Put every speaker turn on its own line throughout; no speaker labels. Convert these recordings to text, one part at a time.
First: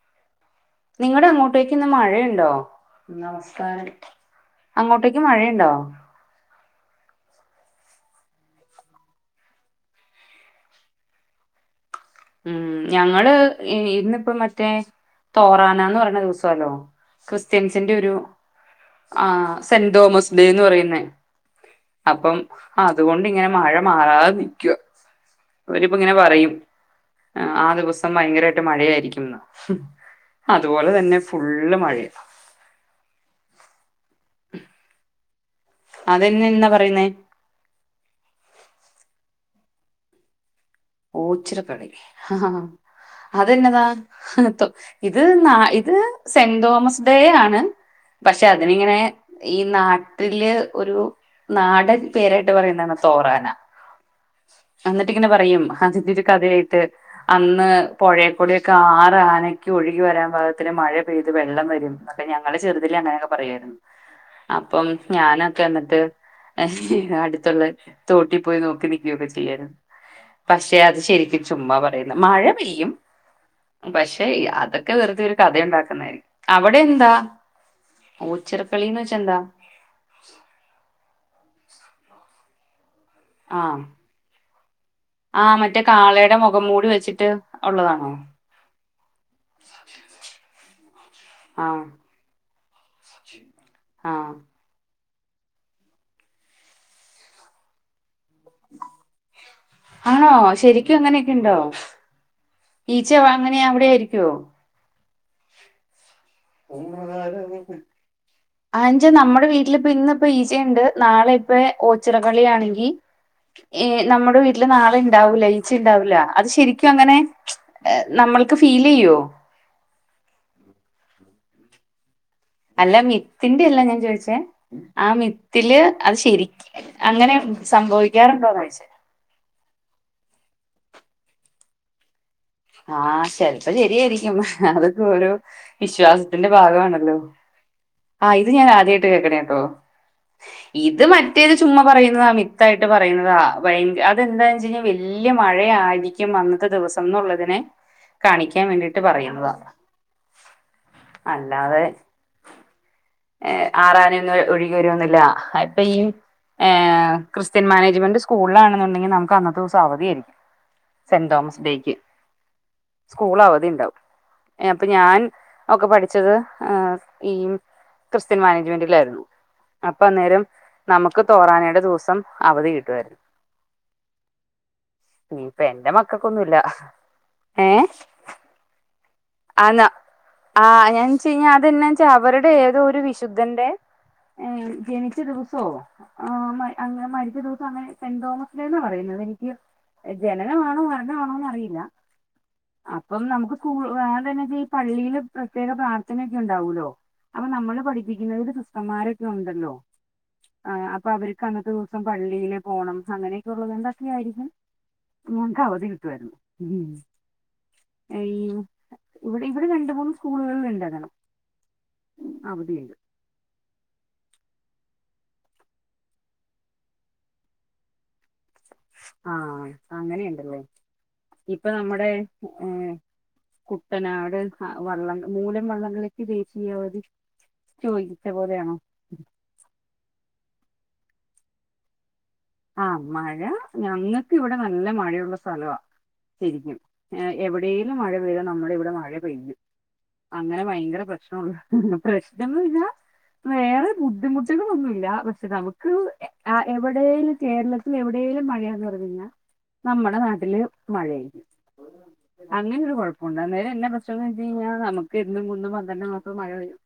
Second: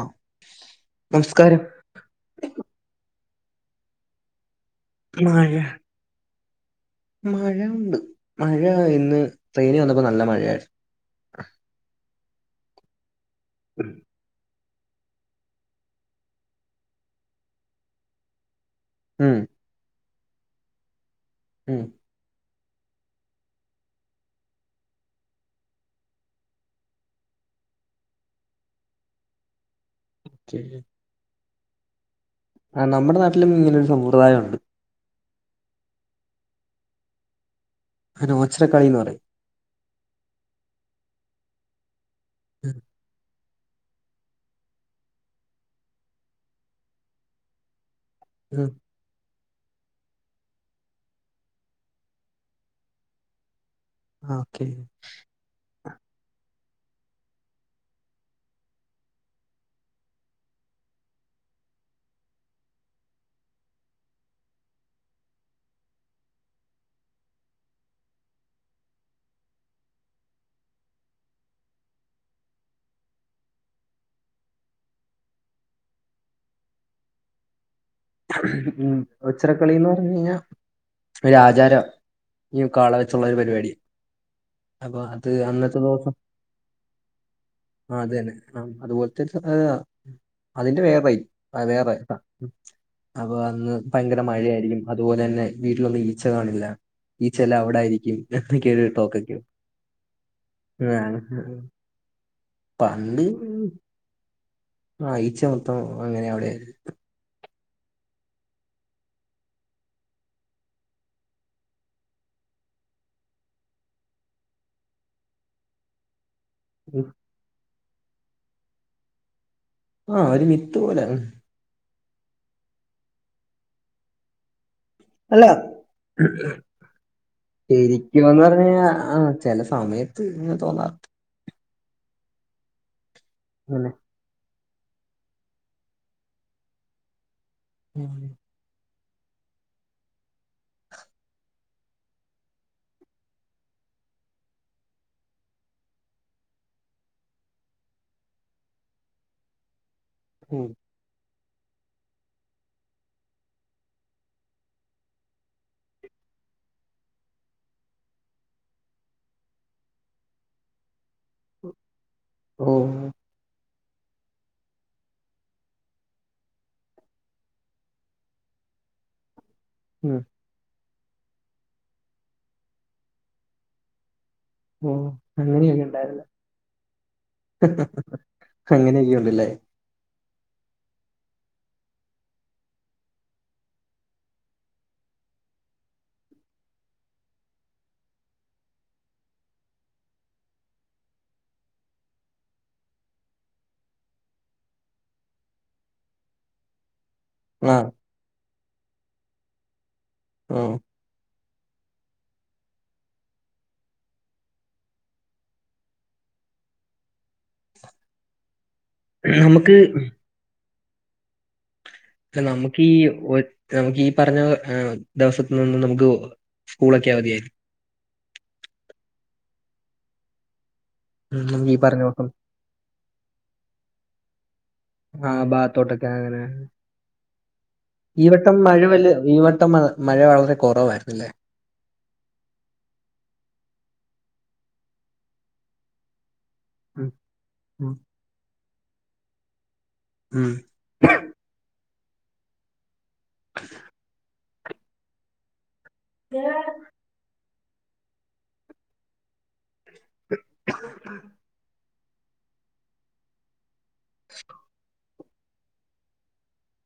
ആഹ്
നിങ്ങളടെ
നമസ്കാരം
അങ്ങോട്ടേക്ക് ഇന്ന് മഴയുണ്ടോ നമസ്കാരം അങ്ങോട്ടേക്ക് മഴയുണ്ടോ?
മഴയുണ്ട്, മഴ ഇന്ന് ട്രെയിനി വന്നപ്പോ നല്ല മഴയായിരുന്നു
ഉം, ഞങ്ങള് ഇന്നിപ്പ മറ്റേ തോറാനന്ന് പറഞ്ഞ ദിവസല്ലോ ക്രിസ്ത്യൻസിന്റെ ഒരു ആ
ഉം
സെന്റ് തോമസ് ഡേ എന്ന് പറയുന്ന
ഉം
അപ്പം അതുകൊണ്ട് ഇങ്ങനെ മഴ മാറാതെ നിക്കുവ അവരിപ്പ ഇങ്ങനെ പറയും ആ ദിവസം ഭയങ്കരമായിട്ട് മഴയായിരിക്കുംന്ന് അതുപോലെ തന്നെ ഫുള്ള് മഴയ
ആ നമ്മുടെ നാട്ടിലും ഇങ്ങനെ ഒരു സമ്പ്രദായം ഉണ്ട്
അതെന്നെന്ന പറയുന്നേ
[unintelligible] കളിന്ന് പറയും
ഓച്ചിറ കളി അത് എന്നതാ ഇത് ന്ന, ഇത് സെന്റ് തോമസ് ഡേ ആണ് പക്ഷെ അതിനിങ്ങനെ ഈ നാട്ടില് ഒരു നാടൻ പേരായിട്ട് പറയുന്നതാണ് തോറാന
ആഹ് ഓക്കെ
എന്നിട്ട് ഇങ്ങനെ പറയും ഹജിദ് ഒരു കഥയായിട്ട് അന്ന് പുഴയക്കുളിയൊക്കെ ആറ് ആനക്ക് ഒഴുകി വരാൻ ഭാഗത്തിന് മഴ പെയ്തു വെള്ളം വരും അപ്പോ ഞങ്ങള് ചെറുതിൽ അങ്ങനെയൊക്കെ പറയായിരുന്നു അപ്പം ഞാനൊക്കെ എന്നിട്ട് അടുത്തുള്ള തോട്ടിൽ പോയി നോക്കി നി [unintelligible] ചെയ്യൻ, പക്ഷെ അത് ശരിക്കും ചുമ്മാ പറയുന്ന, മഴ പെയ്യും പക്ഷെ അതൊക്കെ വെറുതെ ഒരു കഥ ഉണ്ടാക്കുന്നതായികും, അവിടെ എന്താ?
ഉം
ഓച്ചിറക്കളിന്ന് വെച്ച എന്താ
ഒച്ചിറക്കുളിന്ന് പറഞ്ഞ കഴിഞ്ഞാൽ ഒരു ആചാര ഈ കാള വെച്ചുള്ള ഒരു
ആ
പരിപാടി അപ്പൊ അത്
ആ
അന്നത്തെ
മറ്റേ
ദിവസം
കാളയുടെ മുഖം മൂടി വെച്ചിട്ട്
ആ
ഉള്ളതാണോ
അതെന്നെ ആ അതുപോലെ തന്നെ അതിന്റെ വേറെ
ആ
വേറെ അപ്പൊ അന്ന്
ആ
ഭയങ്കര മഴയായിരിക്കും അതുപോലെ തന്നെ വീട്ടിലൊന്നും ഈച്ച കാണില്ല ഈച്ചെല്ലാം അവിടായിരിക്കും എനക്ക് ഒരു ടോക്കൊക്കെയ
ആണോ ശരിക്കും
ആ
അങ്ങനെയൊക്കെ ഉണ്ടോ ഈച്ച അങ്ങനെ അവിടെ ആയിരിക്കുവോ
ആഹ ഈച്ച മൊത്തം അങ്ങനെ അവിടെ ആയിരുന്നു.
[unintelligible] ആഞ്ച നമ്മുടെ വീട്ടിലിപ്പ ഇന്ന ഇപ്പ ഈച്ചയുണ്ട് നാളെ ഇപ്പ ഓച്ചിറകളിയാണെങ്കി നമ്മുടെ വീട്ടില് നാളെ ഉണ്ടാവൂല്ല ഈച്ച ഉണ്ടാവൂല്ല അത് ശെരി ക്കും അങ്ങനെ നമ്മൾക്ക് ഫീൽ ചെയ്യുവോ
ആഹ ഒരു മിത്ത് പോലെ
അല്ല മിത്തിന്റെ അല്ല ഞാൻ ചോദിച്ചേ ആ
അല്ല
മിത്തില് അത് ശരിക്ക് അങ്ങനെ
ശരിക്കുംന്ന്
സംഭവിക്കാറുണ്ടോന്ന്
പറഞ്ഞ
ചോയിച്ചേ
ആ ചില സമയത്ത് ഇങ്ങനെ തോന്നാ
ആ് ചെലപ്പോ
അങ്ങനെ
ശരിയായിരിക്കും അതൊക്കെ ഓരോ വിശ്വാസത്തിന്റെ ഭാഗമാണല്ലോ ആഹ് ഇത് ഞാൻ ആദ്യായിട്ട് കേക്കണേട്ടോ ഇത് മറ്റേത് ചുമ്മാ പറയുന്നതാ മിത്തായിട്ട് പറയുന്നതാ ഭ അതെന്താന്ന് വെച്ച കഴിഞ്ഞാൽ വല്യ മഴയ ആയിരിക്കും ഉം അന്നത്തെ ദിവസം എന്നുള്ളതിനെ കാണിക്കാൻ വേണ്ടിയിട്ട് പറയുന്നതാണ്
ഉം
അല്ലാതെ ആറാണി ഒന്ന് ഒഴുകി വരുവൊന്നില്ല അപ്പൊ ഈ ഏഹ് ക്രിസ്ത്യൻ മാനേജ്മെന്റ് സ്കൂളിലാണെന്നുണ്ടെങ്കിൽ നമുക്ക് അന്ന് ദിവസം അവധിയായിരിക്കും സെന്റ് തോമസ് ഡേക്ക്
ഓ
സ്കൂൾ അവധി ഉണ്ടാവും അപ്പൊ ഞാൻ ഒക്കെ പഠിച്ചത് ഈ ക്രിസ്ത്യൻ മാനേജ്മെന്റിലായിരുന്നു അപ്പൊ
ഉം
അന്നേരം നമുക്ക് തോറാനയുടെ ദിവസം അവധി കിട്ടുവായിരുന്നു
ഓ
ഇനിയിപ്പ
അങ്ങനെയൊക്കെ
എന്റെ
ഉണ്ടാല്ലേ
മക്കൾക്കൊന്നുമില്ല
ഹ്ഹ് അങ്ങനെയൊക്കെ ഉണ്ടല്ലേ
എന്നാന്ന് വച്ച അതെന്നാച്ചാ അവരുടെ ഏതോ ഒരു വിശുദ്ധന്റെ ജനിച്ച ദിവസോ ആ അങ്ങനെ മരിച്ച ദിവസം അങ്ങനെ സെന്റ് തോമസ് ഡേന്നാ പറയുന്നത് എനിക്ക് ജനനമാണോ മരണമാണോന്ന് അറിയില്ല അപ്പം നമുക്ക് സ്കൂ ഈ പള്ളിയില് പ്രത്യേക പ്രാർത്ഥനയക്ക ഉണ്ടാവല്ലോ അ
ആ
നമ്മള് പഠി പഠിപ്പിക്കുന്നതില് സിസ്റ്റർമാരൊക്കെ ഉണ്ടല്ലോ
ഓ
അപ്പൊ അവർക്ക് അന്നത്തെ ദിവസം പള്ളിൽ പോണം അങ്ങനെയൊക്കെ ഉള്ളത് കൊണ്ടൊക്കെ ആരിക്കും ഞങ്ങക്ക് അവധി കിട്ടുവായിരുന്നു ഈ ഇവിടെ ഇവിടെ
നമുക്ക്
രണ്ട മൂന്ന് സ്കൂളുകളിൽ ഉണ്ടങ്ങനെ
നമുക്ക് ഈ നമുക്ക് ഈ പറഞ്ഞ ദിവസിത്തിനു നമുക്ക് സ്കൂളൊക്കെ അവധിആരിക്കും
ആഹ അങ്ങനെയുണ്ടല്ലോ
ഉം നീ പറഞ്ഞോക്ക്
ആഹ് കുട്ടനാട് വള്ളം
ആ
മൂലം വള്ളം
ഭാഗത്തോട്ടൊക്കെ
കളിക്ക് ദേശീയാവധി ചോദിച്ച
ഈവട്ടം
പോലെയാണോ
മഴ വല്യ ഈവട്ടം മഴ വളരെ കുറവായിന്നില്ലേ
ആ മഴ ഞങ്ങക്കൂവിടെ നല്ല മഴയുള്ള സ്ഥലമാ ശെരിക്കും
ഉം ഉം
എവിടെേലും മഴ പെയ്താ നമ്മുടെ ഇവിടെ മഴ പെയ്യും
ഉം
അങ്ങനെ ഭയങ്കര പ്രശ് പ്രശനന്ന് പറഞ്ഞാ വേറെ ബുദ്ധിമുട്ടുകളൊന്നുമില്ല പക്ഷെ നമുക്ക് എവിടേലും കേരളത്തിൽ എവിടേലും മഴന്ന് പറഞ്ഞ് കഴഞ്ഞാൽ നമ്മുടെ നാട്ടില് മഴയായിരിക്കും അങ്ങനെ ഒരു കുഴപ്പൊണ്ട് പക്ഷന്ന് വെച്ച് കഴിഞ്ഞാൽ നമുക്ക് എന്നും കുന്നും പന്ത്രണ്ട് മസോം മഴ പെയ്യും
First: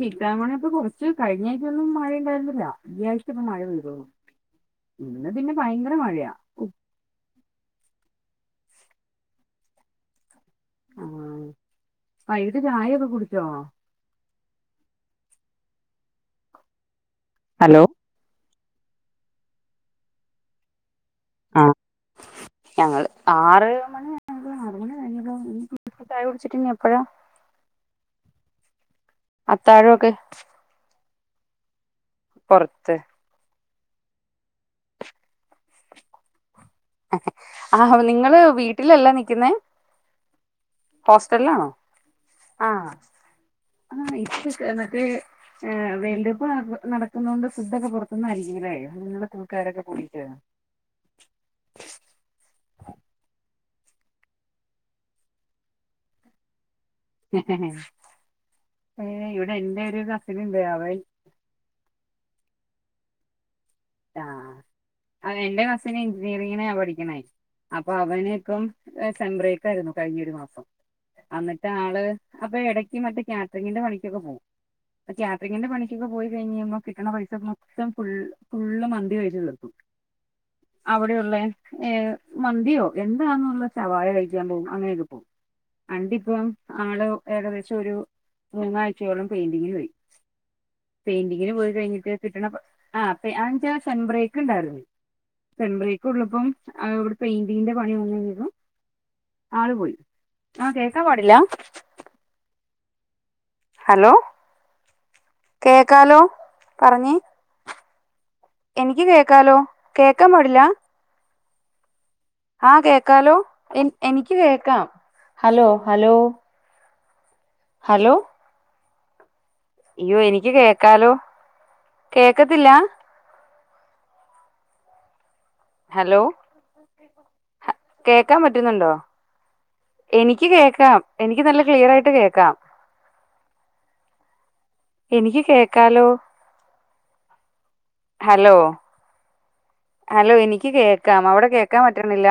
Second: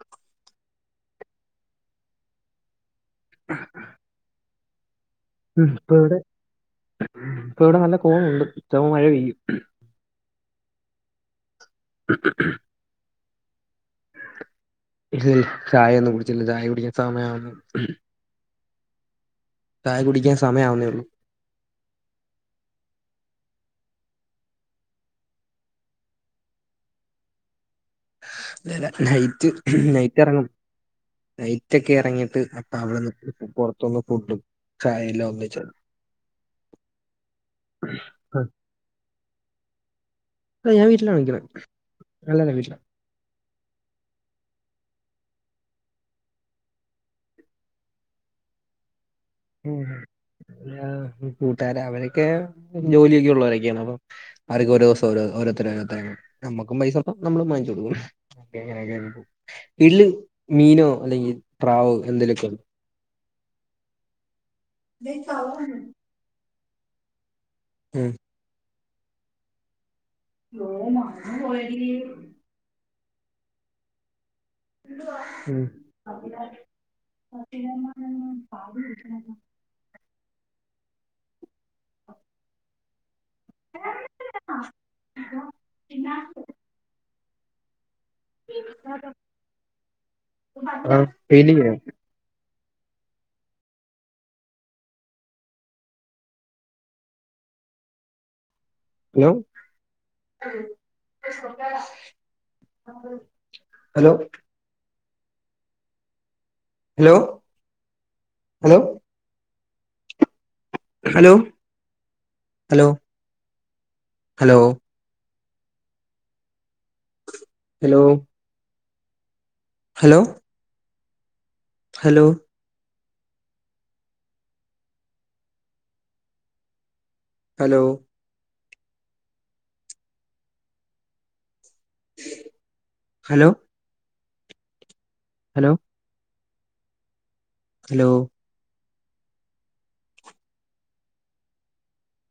ചീത്താമണെ ഇപ്പൊ കൊറച്ച് കഴിഞ്ഞ ആഴ്ചൊന്നും മഴ ഉണ്ടായിരുന്നില്ല ഈ ആഴ്ച ഇപ്പ മഴ പെയ്‌തുള്ളൂ ഇന്ന് പി
ഉം ഇപ്പ ഇവിടെ ഇപ്പ ഇവിടെ നല്ല കോളുണ്ട് ചെലപ്പോ മഴ പെയ്യും
ആ വൈകിട്ട് ചായ ഒക്കെ കുടിച്ചോ
ഇല്ലില്ല ചായ ഒന്നും കുടിച്ചില്ല ചായ കുടിക്കാൻ സമയം ആവുന്നുള്ളു
ഹലോ
ചായ കുടിക്കാൻ സമയാവുന്നേ ഉള്ളൂ
ആ ഞങ്ങള് ആറ് മണി [unintelligible] ആറ് മണി കയിഞ്ഞ് [unintelligible] ചായകുടിച്ചിട്ടിനി എപ്പഴാ
അല്ലല്ല നൈറ്റ്
അത്താഴമൊക്കെ
നൈറ്റ് എറങ്ങും നൈറ്റ് ഒക്കെ ഇറങ്ങിയിട്ട് അപ്പ
പുറത്ത്
അവിടെന്ന് പുറത്തുന്ന് ഫുഡും ചായെല്ലാം ഒന്നിച്ച്
ആഹ് നിങ്ങള് വീട്ടിലല്ല നിക്കുന്നേ
ഞാൻ വീട്ടിലാണ് നിക്കണെ
പ്പോസ്ക്കൽലാണോ
അല്ലല്ല
ആഹ് ആഹ് ആഹ് ഇ [unintelligible] ട്ന്ന് ട്ട് ഏഹ് വേൾഡ് കപ്പ് നട നടക്കുന്നോണ്ട് ഫുഡ്‌ ഓക്ക് പുറത്തുന്നായിരിക്കും ല്ലേ [unintelligible]
ഉം ഹും കൂട്ടുകാര അവരൊക്കെ ജോലിയൊക്കെ ഉള്ളവരൊക്കെയാണ് അപ്പൊ അവരൊക്കെ ഒരോസം ഓരോ ഓരോരുത്തരോരുത്തരായി നമ്മുക്കും പൈസ നമ്മളും മാങ്ങിച്ചൊടുക്കും അങ്ങനെക്കെ ആയി
ഏഹ്
പോകും
ഇവിടെ എന്റെ ഒരു
ഇല്ല
കസിൻ ഉണ്ട്
മീനോ
അവൻ
അല്ലെങ്കിൽ പ്രാവ് എന്തേലൊക്കെയോ
ആഹ് അഹ് എന്റെ കസിന് എഞ്ചിനീയറിങ്ങിനാ പഠിക്കണേ അപ്പൊ
ഉം
അവന് ഇപ്പം ഏഹ് സെൻഡ്രേറ്റ് ആയിരുന്നു കഴിഞ്ഞൊരു മാസം എന്നിട്ട് ആള് അപ്പൊ എടയ്ക്ക് മറ്റേ കാറ്ററിങ്ങിന്റെ പണിക്കൊക്കെ പോവും അപ്പോ
ഉം
കാറ്ററിങ്ങിന്റെ പണിക്കൊക്കെ പോയി കഴിഞ്ഞഴിബം കിട്ടണ പൈസ മൊത്തം ഫുൾ ഫുള്ള് മന്തി കഴിച്ച് തീർക്കും അവിടെ ഉള്ളെ ഏഹ് മന്തിയോ എന്തുവാന്നുള്ളെ ഷവായ കഴിക്കാൻ പോകും അങ്ങനെയൊക്കെ പോവും എൻണ്ടി പ്പോ ആള് ഏകദേശം ഒരു മൂന്നാഴ്ചയോളം പെയിന്റിങ്ങിന് പോയി
ആഹ്
പെയിന്റിങ്ങിന് പോയി
പെയിന്റിങ്ങിനോ
കഴിഞ്ഞിട്ട് കിട്ടണ പ ആഹ് അഞ്ച സെൻ മ്പ്രേക്ക് ണ്ടായിരുന്നു സെൻ ബ്രേക്ക്‌ ഉള്ളപ്പോ എഹ് ഇവിടെ പെയിന്റിങ്ങിന്റെ പണി വന്ന് കഴിഞ്ഞപ്പം ആള് പോയി ആഹ് കേക്കാൻ പാടില്ല
[unintelligible] ഹലോ
കേക്കാലോ പറഞ്ഞെ
ഹലോ ഹലോ
എനിക്ക് കേക്കാലോ കേക്കാൻ പാടില്ല
ഹലോ
ആഹ്
ഹലോ
കേക്കാലോ എൻ എനിക്ക്
ഹലോ
കേക്കാം ഹലോ ഹലോ
ഹലോ
ഇയ്യോ
ഹലോ
എനിക്ക് കേക്കാലോ
ഹലോ
കേക്കത്തില്ല ഹലോ
ഹലോ
കേക്കാം പറ്റുന്നുണ്ടോ എനിക്ക് കേക്കാം എനിക്ക് നല്ല ക്ലിയറായിട്ട് ട്ട് കേക്കാം
ഹലോ
എനിക്ക്
ഹലോ ഹലോ ഹലോ
കേക്കാലോ
ഹലോ
ഹലോ ഹലോ എനിക്ക് കേക്കാം അവിടെ കേക്കാൻ പറ്റുന്നില്ല